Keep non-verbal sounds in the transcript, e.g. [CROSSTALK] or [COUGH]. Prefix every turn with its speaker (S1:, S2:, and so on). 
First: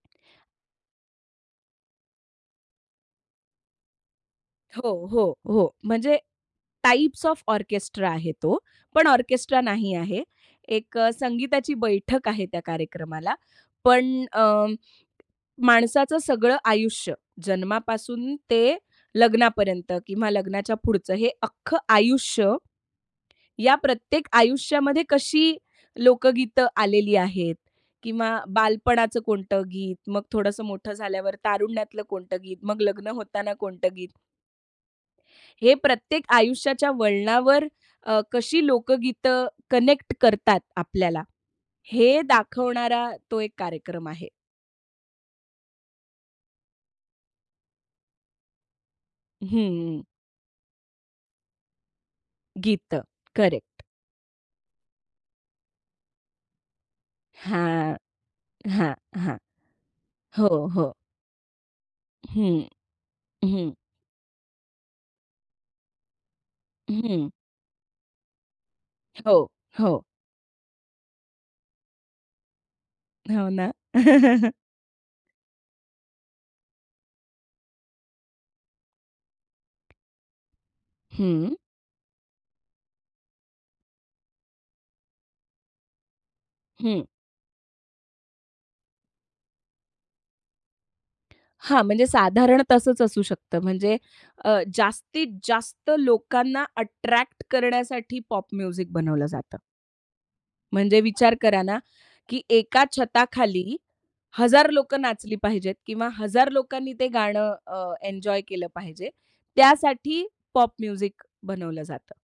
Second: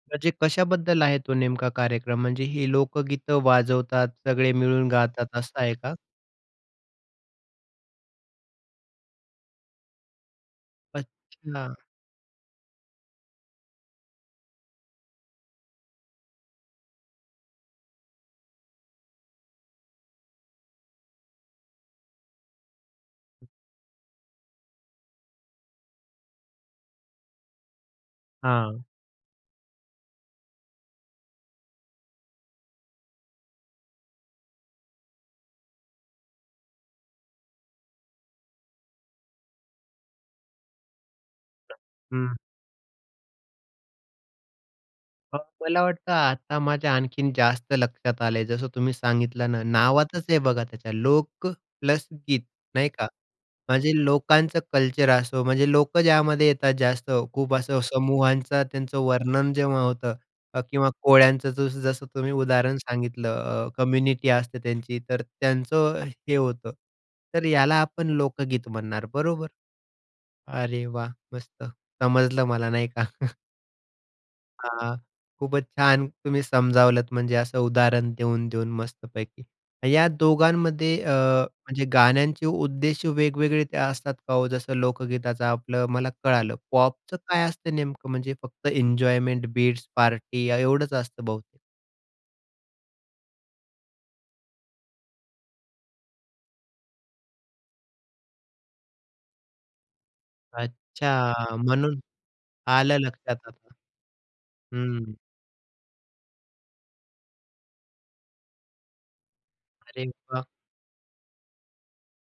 S1: म्हणजे कशाबद्दल आहे तो नेमका कार्यक्रम? म्हणजे ही लोकगीतं वाजवतात. सगळे मिळून
S2: हो, हो,
S1: गातात असं
S2: हो.
S1: आहे का?
S2: म्हणजे टाइप्स ऑफ ऑर्केस्ट्रा आहे तो, पण ऑर्केस्ट्रा नाही आहे. एक अ,
S1: अच्छा.
S2: संगीताची बैठक आहे त्या कार्यक्रमाला, पण अ, माणसाचं सगळं आयुष्य जन्मापासून ते लग्नापर्यंत किंवा लग्नाच्या पुढचं हे अख्खं आयुष्य, या प्रत्येक आयुष्यामध्ये कशी लोकगीतं आलेली आहेत किंवा
S1: हां.
S2: बालपणाचं कोणतं गीत, मग थोडंसं मोठं झाल्यावर तारुण्यातलं कोणतं गीत, मग लग्न होताना कोणतं गीत? हे प्रत्येक आयुष्याच्या वळणावर वर अ, कशी लोकगीतं कनेक्ट करतात आपल्याला, हे
S1: हं.
S2: दाखवणारा तो एक कार्यक्रम आहे.
S1: मग मला वाटतं आता माझ्या आणखीन जास्त लक्षात आलंय. जसं तुम्ही
S2: हं,
S1: सांगितलं ना,
S2: हं.
S1: नावातच आहे बघा त्याच्या. लोकं प्लस गीत नाही
S2: गीत.
S1: का.
S2: करेक्ट.
S1: म्हणजे लोकांचं कल्चर असो, म्हणजे लोकं ज्यामध्ये येतात जास्त खूप असं
S2: हां.
S1: समूहांचा
S2: हां,
S1: त्यांचं
S2: हां.
S1: वर्णन जेव्हा होतं
S2: हो,
S1: किंवा
S2: हो.
S1: कोळ्यांचं जसं-जसं तुम्ही
S2: हं,
S1: उदाहरण सांगितलं अ,
S2: हं.
S1: कम्युनिटी असते त्यांची तर त्यांचं हे होतं.
S2: हं.
S1: तर याला आपण लोकगीत म्हणणार
S2: हो,
S1: बरोबर?
S2: हो.
S1: अरे वाह! मस्त समजलं मला नाही का. [CHUCKLES]
S2: हो ना. [CHUCKLES]
S1: हां. खूपच छान तुम्ही समजावलत म्हणजे असं उदाहरण देऊन-देऊन मस्तपैकी. या दोघांमध्ये अ,
S2: हं.
S1: म्हणजे गाण्यांचे उद्देश वेगवेगळे असतात का हो? जसं लोकगीताचं आपलं मला कळालं.
S2: हं.
S1: पॉपचं काय असतं नेमकं म्हणजे फक्त एन्जॉयमेंट बीट्स, पार्टी एवढंच असतं बहुतेक?
S2: हां. म्हणजे साधारण तसंच असू शकतं म्हणजे अ, जास्तीत जास्त लोकांना अट्रॅक्ट करण्यासाठी पॉप म्युझिक बनवलं जातं. म्हणजे विचार
S1: अच्छा.
S2: करा ना,
S1: म्हणून,
S2: की एका
S1: आलं लक्षात आता.
S2: छताखाली हजार लोकं
S1: हं.
S2: नाचली पाहिजेत किंवा हजार लोकांनी ते गाणं अ, एन्जॉय केलं पाहिजे,
S1: अरे
S2: त्यासाठी
S1: वाह!
S2: पॉप म्युझिक बनवलं जातं.